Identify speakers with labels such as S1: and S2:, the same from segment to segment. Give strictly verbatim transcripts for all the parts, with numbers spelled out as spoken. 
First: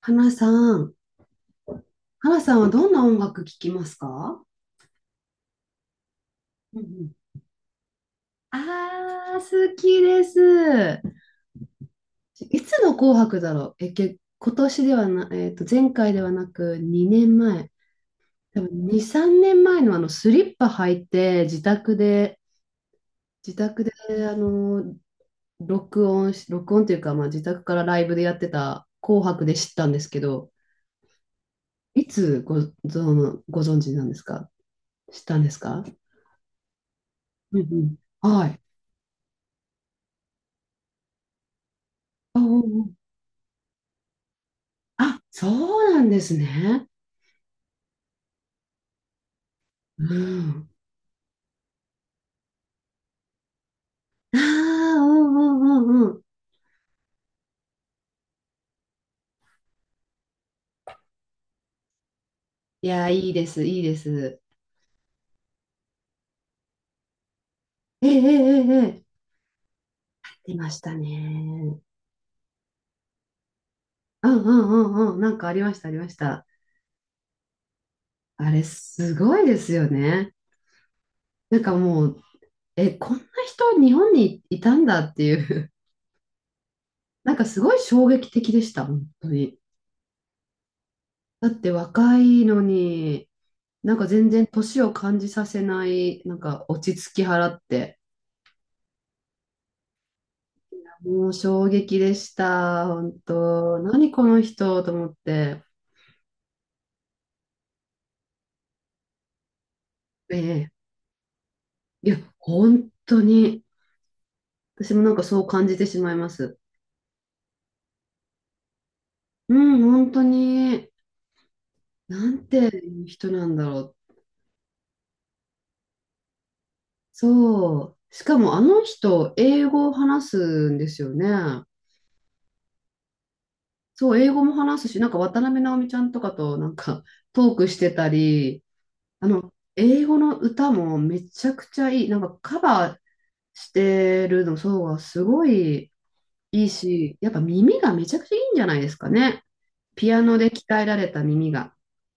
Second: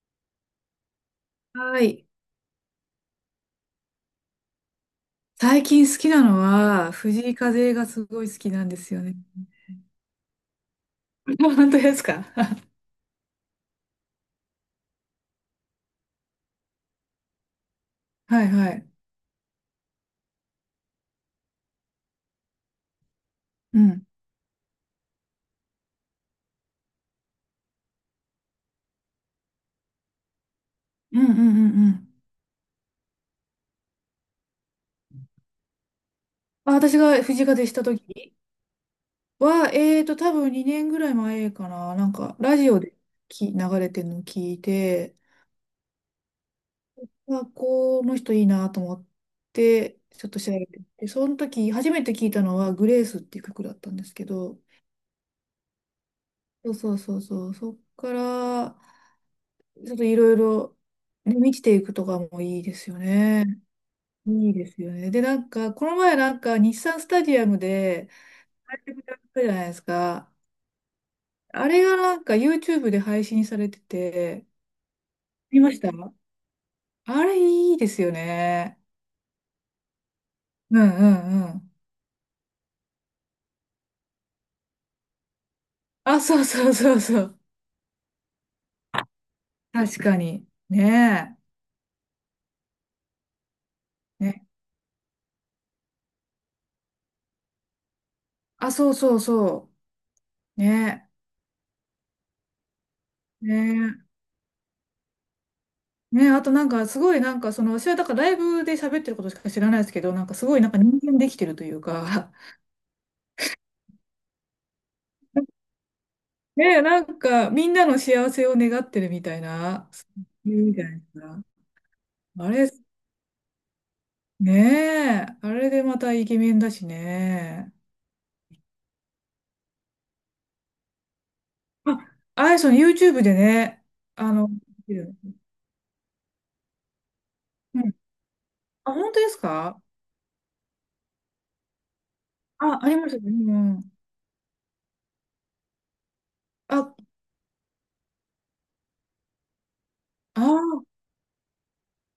S1: 花さん、
S2: はい。
S1: 花さんはどんな音楽聴きますか？
S2: 最近好きなの
S1: うん
S2: は、
S1: うん。
S2: 藤井風がすごい好き
S1: あ
S2: なんですよね。
S1: あ、好きです。
S2: 本当ですか？
S1: い つの紅白だろう。え、け、今年ではな、えっと、前回ではなくにねんまえ。
S2: はい
S1: 多
S2: は
S1: 分
S2: い。
S1: に、さんねんまえのあのスリッパ履いて自宅で、自
S2: う
S1: 宅で
S2: ん。
S1: あの、録音し、録音というか、まあ、自宅からライブでやってた紅白で知ったんですけど、
S2: うんうんうんうん。
S1: いつご、ぞご存知なんですか？知ったんですか？
S2: あ、私が藤井
S1: う
S2: 風
S1: ん
S2: し
S1: う
S2: た
S1: ん。
S2: 時
S1: はい。
S2: は、えーと、多分にねんぐらい前かな。なんか、
S1: あ、
S2: ラ
S1: お
S2: ジオ
S1: うおう。
S2: でき流れてるのを聞いて、
S1: あ、そうなんですね。
S2: あ、この人いいなと思って、
S1: う
S2: ちょっと調べ
S1: ん。
S2: てみて、その時、初めて聞いたのは、グレースっていう曲だったんですけ
S1: あ
S2: ど、
S1: あ、うんうんうんうん。
S2: そうそうそうそう、そっから、ちょっといろいろ、ね、見ていくとかもいいで
S1: い
S2: すよ
S1: や、いい
S2: ね。
S1: です、いいです。
S2: いいですよね。で、なんか、この前なんか、日産スタジアム
S1: え
S2: で、
S1: えええ
S2: 対
S1: え
S2: 局
S1: え。
S2: やったじゃないですか。
S1: 出ました
S2: あ
S1: ね。
S2: れがなんか、YouTube で配信されて
S1: うん
S2: て、
S1: うんうんうん。なんかあ
S2: 見
S1: り
S2: ま
S1: ま
S2: し
S1: した、あ
S2: た。
S1: りました。
S2: あれいいですよ
S1: あれ、
S2: ね。
S1: すごいですよね。
S2: うんうんう
S1: なん
S2: ん。
S1: かもう、え、こんな人、日本にいたんだっていう、
S2: あ、そうそうそうそ
S1: なん
S2: う。
S1: かすごい衝撃的でした、本当に。
S2: 確かに。ね
S1: だって若いのに、なんか
S2: え。
S1: 全
S2: ね。
S1: 然年を感じさせない、なんか落ち着き払って。
S2: あ、そうそうそう。ね
S1: もう衝撃でした。本
S2: え。
S1: 当。
S2: ねえ。
S1: 何この人と思って。
S2: ね、あとなんかすごいなんかその私はだからライブで喋ってることしか知らないですけど、なんか
S1: え
S2: すごいな
S1: え。
S2: んか人間できてるという
S1: いや、
S2: か。
S1: 本当に。私もなんかそう感じてしまいます。
S2: ね、なんかみんなの幸せを願ってるみたい
S1: う
S2: な、
S1: ん、
S2: そ
S1: 本当
S2: ういうみた
S1: に。
S2: いな。
S1: なん
S2: あ
S1: て
S2: れ
S1: いう人なんだろう。
S2: ね、えあれでまたイケメンだしね。
S1: そう。しかもあの人、英語を話すんですよね。
S2: ああやさん YouTube でね。
S1: そう、英
S2: あ
S1: 語
S2: の、
S1: も話すし、なんか
S2: う
S1: 渡辺直美ちゃんとかとなんかトークして
S2: ん、
S1: たり、
S2: あ本当
S1: あ
S2: です
S1: の、
S2: か？
S1: 英語の歌もめちゃくちゃいい。なんかカ
S2: あ、あ
S1: バ
S2: り
S1: ー
S2: ましたね。う
S1: し
S2: ん、
S1: てるの、そうがすごい。いい
S2: あ
S1: し、やっぱ耳がめちゃくちゃいいんじゃないですかね。ピアノで鍛え
S2: あ、
S1: られた耳が。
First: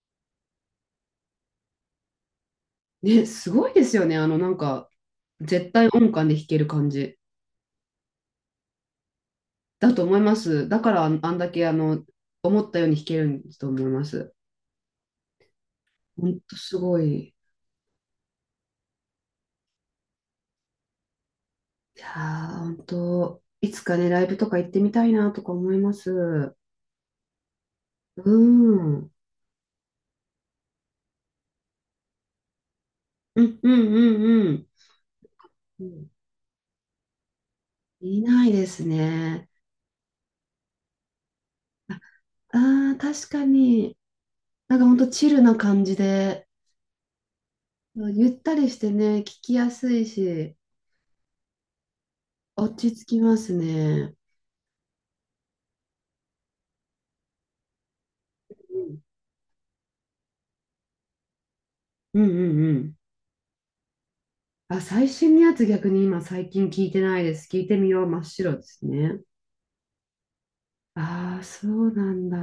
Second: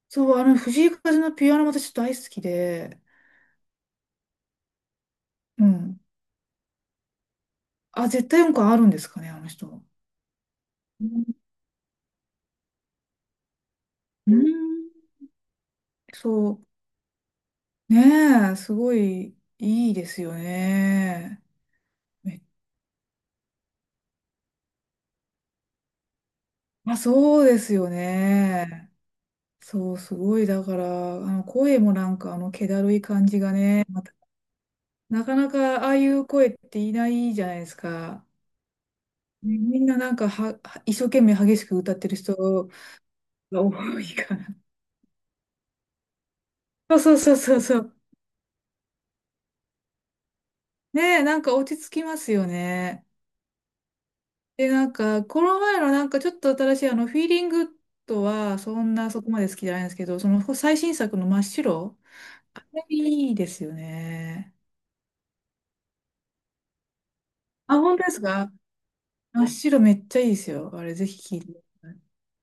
S2: そう、あの藤井風のピアノも私ちょっと大好きで。
S1: ね、すごいですよね。あの、なんか、
S2: う
S1: 絶対
S2: ん、
S1: 音感で弾ける感じ
S2: あ絶対音感あるんですかね、あの人。
S1: だと思います。だから、
S2: う
S1: あん
S2: ん。
S1: あんだけ、あの、思ったように弾けるんだと思います。ほんと
S2: そ
S1: すごい。
S2: う。ねえ、すごいいいですよね。
S1: いや
S2: め、
S1: ー、ほんと、いつかね、ライブとか行ってみたいなとか思います。う
S2: まあ、そうですよ
S1: ーん。
S2: ね。
S1: うん
S2: そう、すごい。だから、あの声もなんか、あの、気だるい感じ
S1: う
S2: が
S1: んう
S2: ね、また、
S1: んうん。
S2: なかな
S1: う
S2: かああい
S1: ん、
S2: う声っていないじゃないです
S1: い
S2: か。
S1: ないですね。
S2: ね、みんななんかは、は一生懸命激しく歌ってる人
S1: ああー、確か
S2: が
S1: に。
S2: 多いか
S1: なんかほんとチルな感じで。
S2: ら。そうそうそうそうそう。
S1: ゆったりしてね、聞きやすいし、
S2: ねえ、なんか落ち着きますよ
S1: 落ち
S2: ね。
S1: 着きますね。
S2: で、なんか、この前のなんかちょっと新しいあの、フィーリングとは、そんなそこまで好きじゃないんですけど、その最新作の真っ白、
S1: うんうんう
S2: あ
S1: んう
S2: れ
S1: ん。
S2: いいですよね。
S1: あ、最新のやつ逆に今最近聞いてないです。聞い
S2: あ、
S1: てみ
S2: 本
S1: よ
S2: 当
S1: う。
S2: で
S1: 真
S2: す
S1: っ
S2: か？
S1: 白ですね。
S2: 真っ白めっちゃいいですよ。あれぜひ
S1: あ
S2: 聞い
S1: あ、
S2: てくだ
S1: そ
S2: さ
S1: う
S2: い。
S1: なんだ。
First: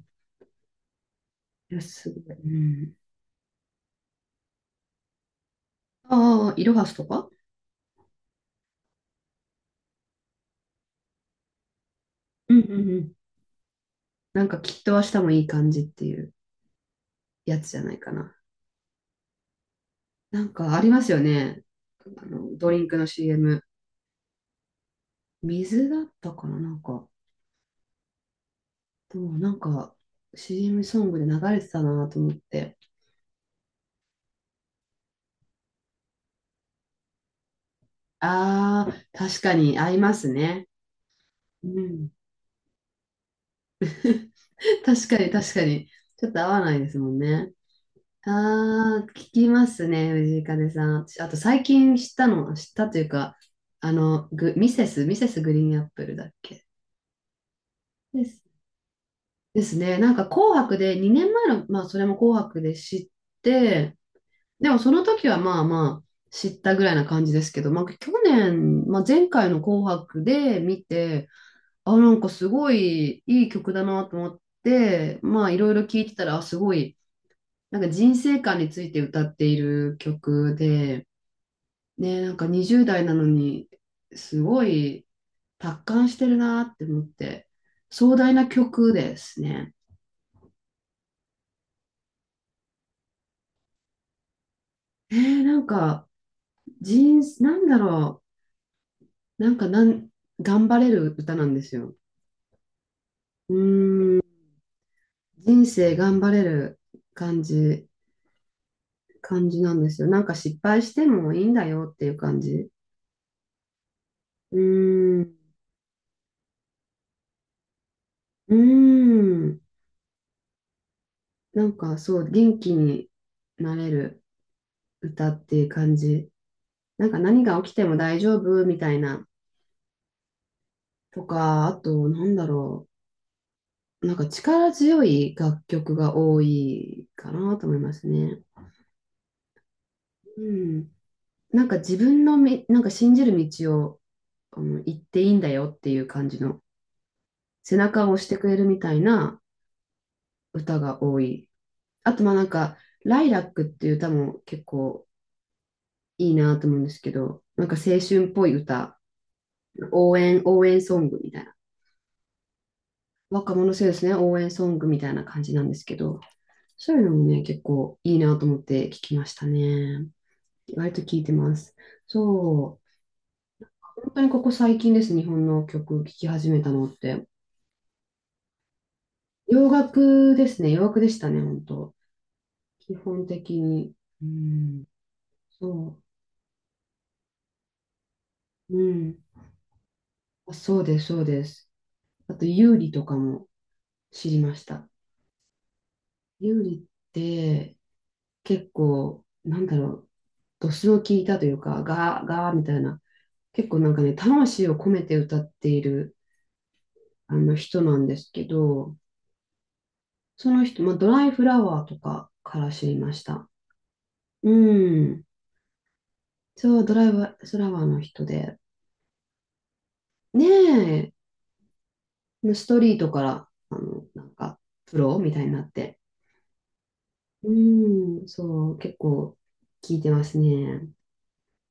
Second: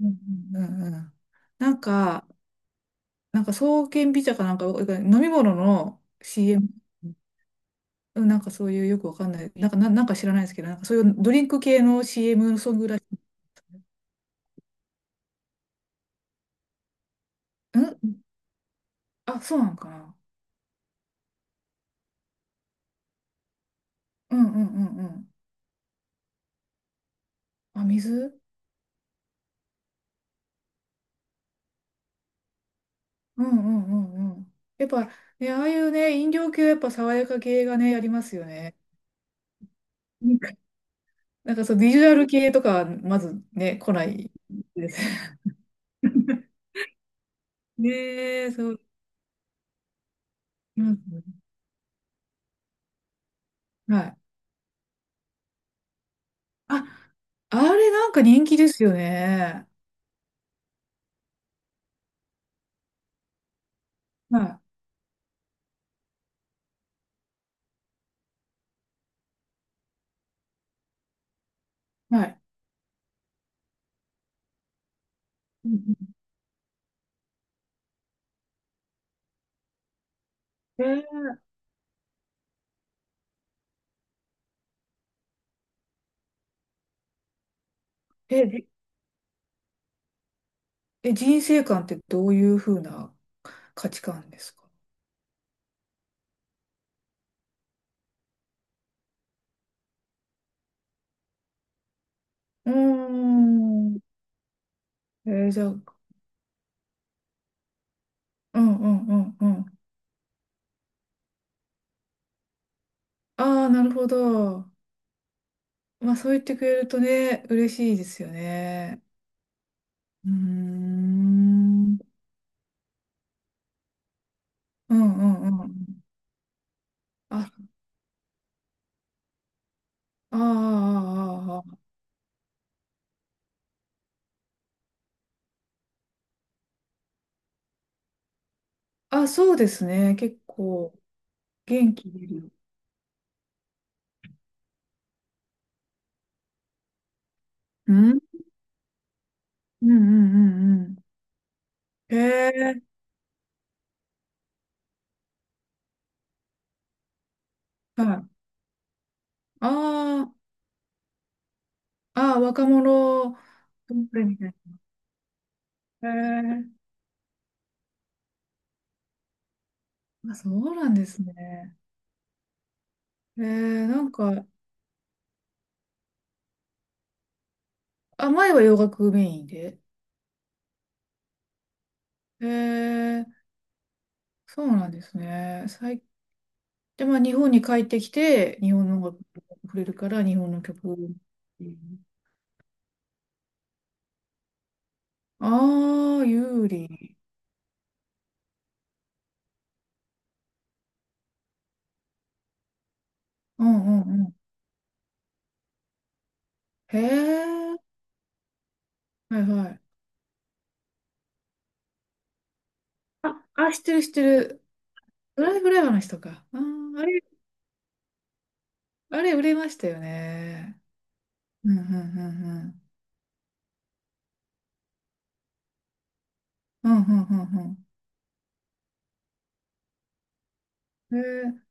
S2: うんうんうんうん。な
S1: いや、
S2: ん
S1: す
S2: か、
S1: ごい。うん。
S2: なんか爽健美茶かなんか、飲み物の
S1: ああ、イ
S2: シーエム、
S1: ロハスとか。
S2: うん、なんかそういうよくわかんない、なんか、な、なんか知らないですけど、なんかそういうドリンク系の
S1: うん
S2: シーエム
S1: う
S2: ソング
S1: んう
S2: らし
S1: ん。
S2: い。
S1: なんかきっと明日もいい感じっていうやつじ
S2: う
S1: ゃないか
S2: ん、
S1: な。
S2: あ、そうなんかな。
S1: なんかありますよね。あの、ドリンクの シーエム。
S2: うんうんうんうん。
S1: 水だったかななんか。
S2: あ、水。
S1: でもなんか シーエム ソングで流れてたなと思って。
S2: うんうんうんうん。やっぱね、ああいうね、飲料系はやっぱ爽やか系がね、ありますよね。
S1: ああ、確かに合いま す
S2: うん、
S1: ね。
S2: なんか
S1: う
S2: そう、ビジ
S1: ん。
S2: ュアル系とかはまずね、来ない です。
S1: 確かに確かに。ちょっと合わないですもんね。
S2: ねえ、そう。
S1: ああ、聞きますね、藤井風
S2: う
S1: さん。私あと
S2: ん、
S1: 最近知ったの、知ったというか、あ
S2: はい。
S1: の、グ、ミセス、ミセスグリーンアップルだっけ？
S2: あ、あれなんか
S1: です。
S2: 人気ですよ
S1: で
S2: ね。
S1: すね。なんか紅白で、にねんまえの、まあそれも紅白で知って、
S2: は
S1: でもその時はまあまあ知ったぐらいな感じですけど、まあ去年、まあ前回の紅白で見て、あ、な
S2: い。
S1: ん
S2: は
S1: か
S2: い。
S1: すごいいい曲だなと思って、まあい
S2: う
S1: ろい
S2: んう
S1: ろ
S2: ん、
S1: 聞いてたら、あすごい、なんか人生観について歌っている曲
S2: え、
S1: で、ね、なんかにじゅう代なのに、すごい達観してるなって思って、壮大
S2: え、
S1: な
S2: じ、
S1: 曲ですね。
S2: え人生観ってどういうふうな価値観ですか？
S1: えー、なんか人、なんだろう、なんかなん、頑張れる歌なんですよ。
S2: うー
S1: う
S2: ん。
S1: ーん、
S2: えーじゃ
S1: 人
S2: あ、うん、
S1: 生頑張れる感じ、
S2: うんうんう
S1: 感じな
S2: ん。
S1: んですよ。なんか失敗してもいいんだよっていう感じ。
S2: ああ、なるほ
S1: う
S2: ど。
S1: ーん、
S2: まあそう言ってくれるとね、嬉しいですよ
S1: うー
S2: ね。
S1: ん。
S2: うーん。
S1: なん
S2: う
S1: か
S2: ん
S1: そう、元気になれる
S2: う
S1: 歌っ
S2: ん
S1: て
S2: う
S1: いう感
S2: ん。
S1: じ。なんか何
S2: あ、
S1: が起きても大丈夫みたいな。
S2: あ
S1: と
S2: あ、
S1: か、あ
S2: ああ、
S1: と、なんだろう。なんか力強い楽曲が多いかなと思いますね。
S2: ああ、そうですね。結
S1: うん。
S2: 構
S1: なんか
S2: 元
S1: 自
S2: 気
S1: 分
S2: 出
S1: の
S2: る。
S1: み、なんか信じる道を、あの、行っていいんだよっていう感じの背
S2: うん、
S1: 中を
S2: う
S1: 押してくれるみたいな
S2: んうんう
S1: 歌が
S2: ん
S1: 多い。あ
S2: うん、
S1: と、まあな
S2: へ
S1: んか、
S2: え、
S1: ライラックっていう歌も結構いいなと思うんですけど、なんか青
S2: は
S1: 春
S2: い。
S1: っぽい歌、応
S2: あ
S1: 援、応援ソングみたいな。
S2: あ、ああ、若者、
S1: 若者世代です
S2: み
S1: ね、
S2: たい
S1: 応援ソ
S2: な。
S1: ングみたいな感じなんですけ
S2: へ
S1: ど、
S2: え、
S1: そういうのもね、結構いいなと思って聞きましたね。
S2: あ、そうな
S1: 割
S2: ん
S1: と
S2: で
S1: 聞
S2: す
S1: いてます。
S2: ね。
S1: そ
S2: へえ、
S1: う。
S2: なん
S1: 本当にこ
S2: か、
S1: こ最近ですね、日本の曲聴き始めたのって。
S2: あ、前は洋楽メイン
S1: 洋
S2: で。
S1: 楽ですね、洋楽でしたね、本当。
S2: へ
S1: 基
S2: え、
S1: 本的に。う
S2: そう
S1: ん、
S2: なんですね。
S1: そ
S2: 最で、まあ、日本に帰ってきて、日
S1: う。う
S2: 本の音楽
S1: ん。
S2: に触れるから、日本
S1: あ
S2: の
S1: そう
S2: 曲を。
S1: です、そうです。あと、有利とかも知りました。
S2: ああー、
S1: 料
S2: 有
S1: リっ
S2: 利。
S1: て結構、なんだろう、ドスの効いたというか、ガー、ガーみたいな、
S2: う
S1: 結構なんか
S2: んう
S1: ね、
S2: んうん。
S1: 魂を込めて歌っている
S2: へ
S1: あの
S2: え。
S1: 人なんですけど、
S2: はいはい。
S1: その人、まあ、ドライフラワーとかから知りまし
S2: あ、
S1: た。
S2: あ、知ってる知って
S1: う
S2: る。
S1: ん。
S2: ドライフライ話とか。あ
S1: そう、ド
S2: ー、
S1: ラ
S2: あ
S1: イ
S2: れ、
S1: フラワーの人で。
S2: あれ売れましたよね。
S1: ね
S2: うんうんうん
S1: え、
S2: う
S1: スト
S2: ん。
S1: リートから、あの、なんか、プロみたいになって。
S2: うんうん
S1: う
S2: うん
S1: ん、そう、結構聞いてますね。
S2: うん。へえ。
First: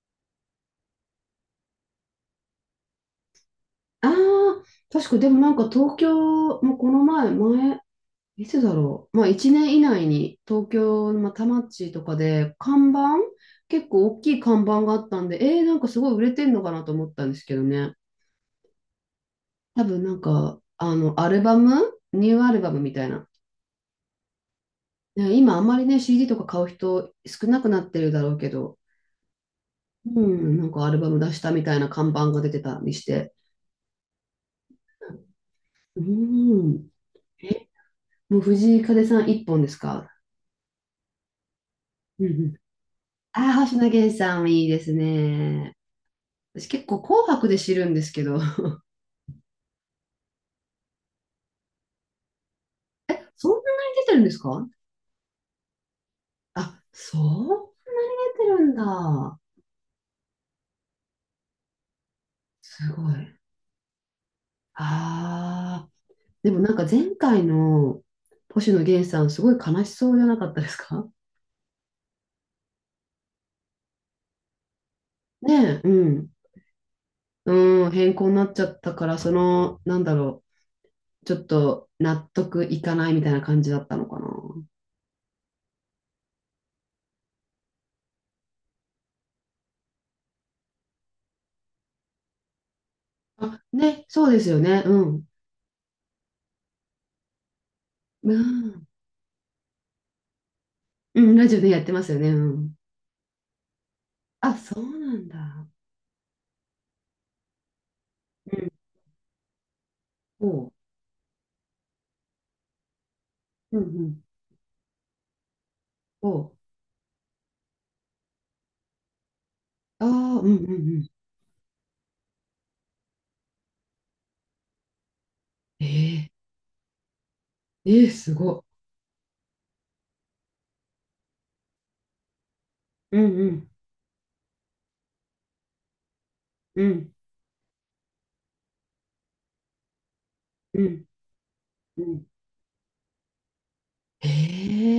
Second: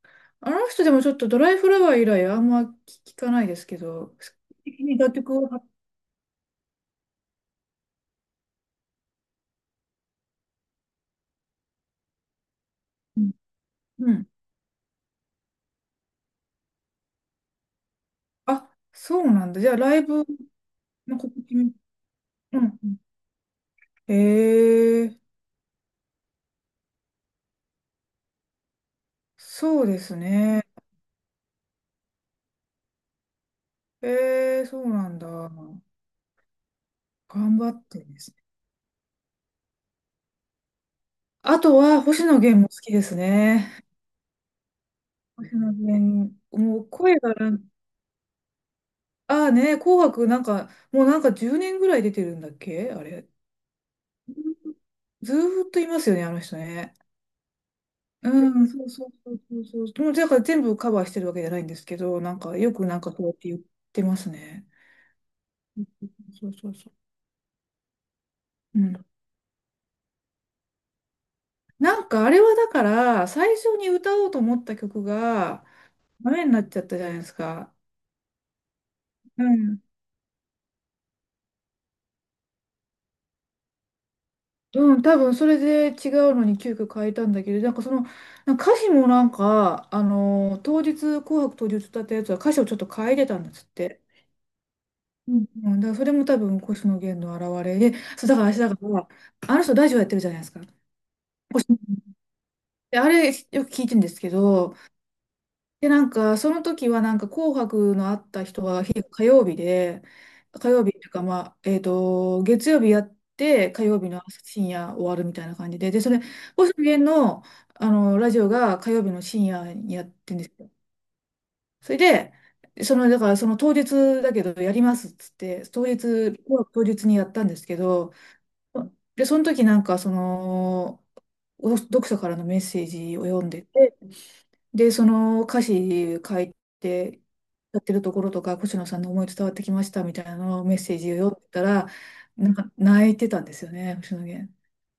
S2: あの人でもちょっとドライフラワー以来あんま聞かないですけ
S1: あ
S2: ど、
S1: あ、
S2: 的に
S1: 確
S2: 楽
S1: かで
S2: 曲
S1: も
S2: を
S1: なん
S2: 発、
S1: か東京、もうこの前、前、いつだろう。まあいちねん以内に東京、まあ、田町とかで看板、
S2: うん。
S1: 結構
S2: う
S1: 大
S2: ん、
S1: きい看板があったんで、えー、なんかすごい売れてんのかなと思ったんですけどね。
S2: あ、そうなんだ。じゃあ
S1: 多
S2: ライ
S1: 分なん
S2: ブ
S1: か、あ
S2: の
S1: の、ア
S2: 告
S1: ルバ
S2: 知み、
S1: ムニューア
S2: う
S1: ルバム
S2: んう
S1: み
S2: ん、
S1: たいな。
S2: ええ、
S1: ね今あんまりね、シーディー とか買う人少なくなってるだろうけど、
S2: そうです
S1: うん、
S2: ね。
S1: なんかアルバム出したみたいな看板が出てたりして。
S2: ええそうなんだ。頑
S1: うん。え、
S2: 張ってですね。
S1: もう藤井風さん一本ですか？
S2: あとは、星
S1: う
S2: 野
S1: ん。
S2: 源も好きです
S1: ああ、星
S2: ね。
S1: 野源さんいいです
S2: 星野
S1: ね。
S2: 源、
S1: 私
S2: も
S1: 結
S2: う
S1: 構
S2: 声
S1: 紅
S2: が
S1: 白
S2: な
S1: で
S2: ん、
S1: 知るんですけど。
S2: ああね、紅白なんか、もうなんかじゅうねんぐらい出てるんだっけあ
S1: え、
S2: れ。
S1: そんなに出てるんですか？
S2: ずーっといますよね、あの人
S1: あ、
S2: ね。
S1: そう、出て
S2: う
S1: る
S2: ん、
S1: ん
S2: そうそうそ
S1: だ。
S2: うそうそう。もうだから全部カバーしてるわけじゃないんですけど、なんかよく
S1: す
S2: なん
S1: ご
S2: かこうやっ
S1: い。
S2: て言ってますね。
S1: ああ、
S2: そ
S1: で
S2: う
S1: も
S2: そ
S1: な
S2: う
S1: んか
S2: そうそ
S1: 前回の星
S2: う。
S1: 野
S2: うん、
S1: 源さんすごい悲しそうじゃなかったですか？
S2: なんかあれはだから最初に歌おうと思った曲 が
S1: ねえ、うん。
S2: ダメになっちゃったじゃないですか。
S1: うん、変更になっちゃったから、そ
S2: う
S1: の、
S2: ん。
S1: なんだろう、ちょっと納得いかないみたいな感じだったのかな。
S2: うん、多分それで違うのに急遽変えたんだけど、なんかその、なんか歌詞もなんか、あのー当日、紅白当日歌ったやつは歌詞をちょっと変えてたんで
S1: あ、
S2: すって。
S1: ね、そうですよね。うん。
S2: うんうん、だからそれも多分星野源の表れで、そう、
S1: う
S2: だから私だか
S1: ん、
S2: ら、あの人ラジオやってるじゃないですか。
S1: うん、ラジオでやってますよね。うん。
S2: で、あれよく聞いてるんですけ
S1: あ、
S2: ど、
S1: そうなんだ。
S2: で、なんか、その時は、なんか、紅白のあった
S1: う
S2: 人
S1: ん。
S2: は、日火曜日で、
S1: お
S2: 火
S1: う。
S2: 曜日っていうか、まあ、えっと、月曜日やって、
S1: うん
S2: 火
S1: う
S2: 曜日の
S1: ん。
S2: 深夜終わるみたいな感じで、で、それ、
S1: おう。
S2: 星野源の、あの、ラジオが火曜日の深夜にや
S1: あ
S2: ってん
S1: あ、
S2: で
S1: う
S2: す
S1: んう
S2: よ。
S1: んうん。
S2: それで、その、だから、その当日だけど、やりますっつって、当
S1: え
S2: 日、当日にやったんですけ
S1: ー、えー、
S2: ど、
S1: すご
S2: で、その時なんか、その、お読者からのメッセー
S1: い。
S2: ジ
S1: う
S2: を
S1: ん
S2: 読ん
S1: う
S2: で
S1: ん
S2: て、で、その歌詞書い
S1: うん
S2: て、やってるところとか、星野さんの思い伝わってきましたみたいなのをメッ
S1: う
S2: セー
S1: ん
S2: ジを読んでたら、
S1: うん。
S2: なんか泣いてたんですよね、星野源。
S1: え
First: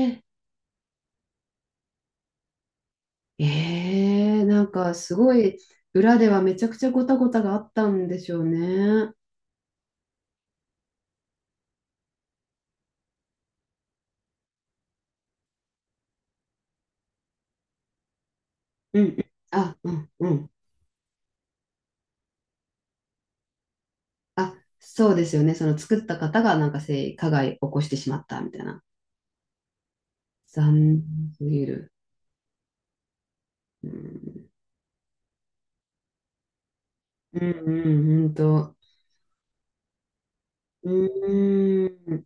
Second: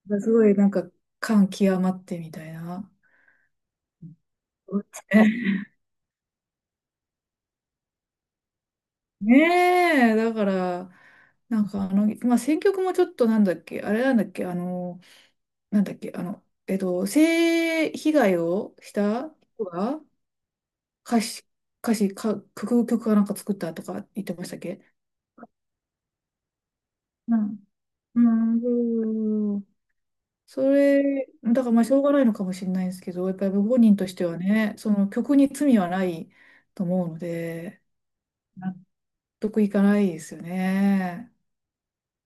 S1: ー、
S2: すごいなんか感極まってみたいな。
S1: えー、なんかすご い、裏ではめちゃくちゃごたごたがあったんでしょうね。
S2: ねえ、だから、なんかあの、まあ、選曲もちょっとなんだっけ、あれなんだっけ、あの、なんだっけ、あの、えっと、性被害をし
S1: うんうん。
S2: た人
S1: あ、う
S2: が
S1: んうん。
S2: 歌詞、歌詞か、曲、曲かなんか作ったとか言ってまし
S1: あ、
S2: たっけ？
S1: そうですよね。その作った方がなんか性加
S2: う
S1: 害起
S2: ん、
S1: こしてしまったみたいな。
S2: うーん。そ
S1: 残念
S2: れ、
S1: す
S2: だか
S1: ぎ
S2: らまあし
S1: る。
S2: ょうがないのかもしれないですけど、やっぱりご本
S1: う
S2: 人としては
S1: ん、
S2: ね、その曲に罪はないと思うの
S1: うん
S2: で、
S1: うん、ほん
S2: 納
S1: と。
S2: 得いかないですよ
S1: う
S2: ね。
S1: ーん。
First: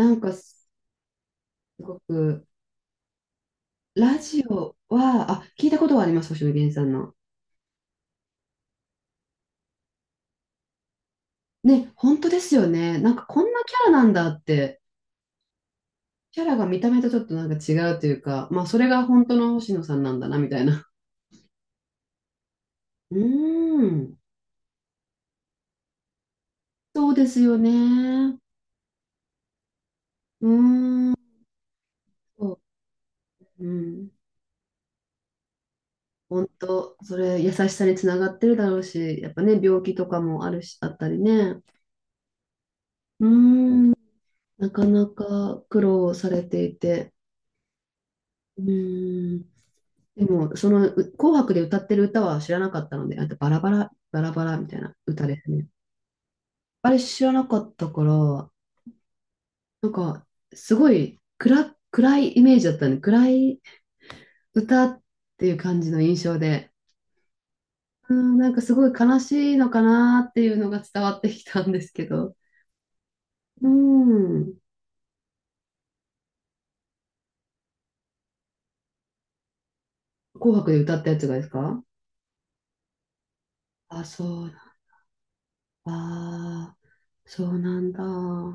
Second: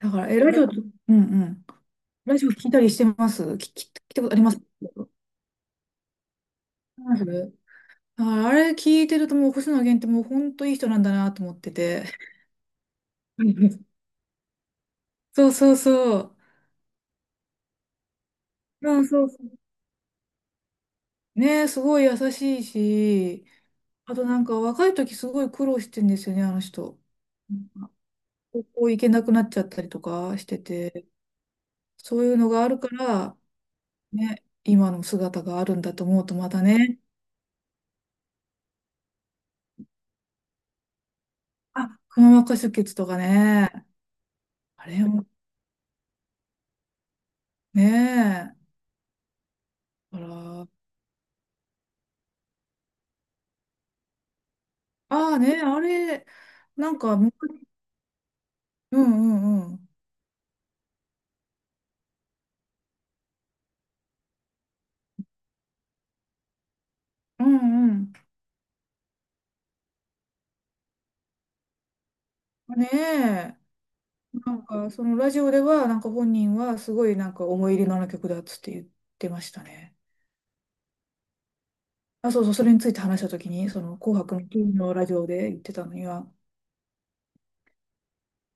S2: だか
S1: ん
S2: ら、
S1: か
S2: え、ラジオ、う
S1: す
S2: ん、うん。
S1: ご
S2: ラジ
S1: く、
S2: オ聞いたりしてます聞、き聞い
S1: ラ
S2: たことあり
S1: ジ
S2: ます
S1: オ
S2: あ
S1: は、あ、聞いたことはあります、星野源さん
S2: り
S1: の。
S2: ます、だからあれ聞いてるともう星野源ってもう本当いい人なんだなと思って
S1: ね、
S2: て。
S1: 本当ですよね。なんかこんなキャラ なんだって、
S2: そうそうそう。
S1: キャラが見た目とちょっとなんか違うというか、まあそれ
S2: う
S1: が
S2: んそ
S1: 本
S2: う
S1: 当
S2: そ
S1: の星野さんなんだな、みたいな。
S2: う。ね、すごい優しい
S1: うー
S2: し、
S1: ん、
S2: あとなんか若い時すごい苦労してんですよね、あの人。
S1: そうですよね。
S2: 高校行けなくなっちゃったりとかし
S1: うー
S2: てて、
S1: ん、
S2: そういうの
S1: そ
S2: があるから、
S1: う、うん。
S2: ね、今の姿があるんだと思うとま
S1: 本
S2: た
S1: 当、
S2: ね、
S1: それ優しさにつながってるだろうし、やっぱね、病気とかもあるし、あったりね。
S2: あ、くも膜下出血とか
S1: うー
S2: ね、
S1: ん、なか
S2: あれ
S1: な
S2: も
S1: か苦労されていて。
S2: ね
S1: う
S2: え、
S1: ーん。
S2: あ
S1: で
S2: ら、
S1: も、
S2: あ
S1: その、う紅白で歌ってる歌は知らなかったので、あとバラバラ、バラバラみたいな歌
S2: あー
S1: です
S2: ね、
S1: ね。
S2: あれ、な
S1: あ
S2: ん
S1: れ
S2: か、
S1: 知ら
S2: む、
S1: なかったから、
S2: うんうんうん、
S1: なんか、すごい暗、暗いイメージだったね。暗い歌っていう感じの印象で、
S2: うんうん、
S1: うん、なんかすごい悲しいのかなっていうのが伝わってきたんですけど、
S2: ねえ、
S1: うん、
S2: なんかそのラジオでは、なんか本人はすごいなんか思い入れのある曲だっつって言ってましたね。
S1: 紅白で歌ったやつがですか？
S2: あ、そうそう、それについて話したときに、その
S1: あ、
S2: 紅
S1: そ
S2: 白の
S1: う、
S2: 金のラジオで言ってたのには、
S1: ああ、そうなんだ。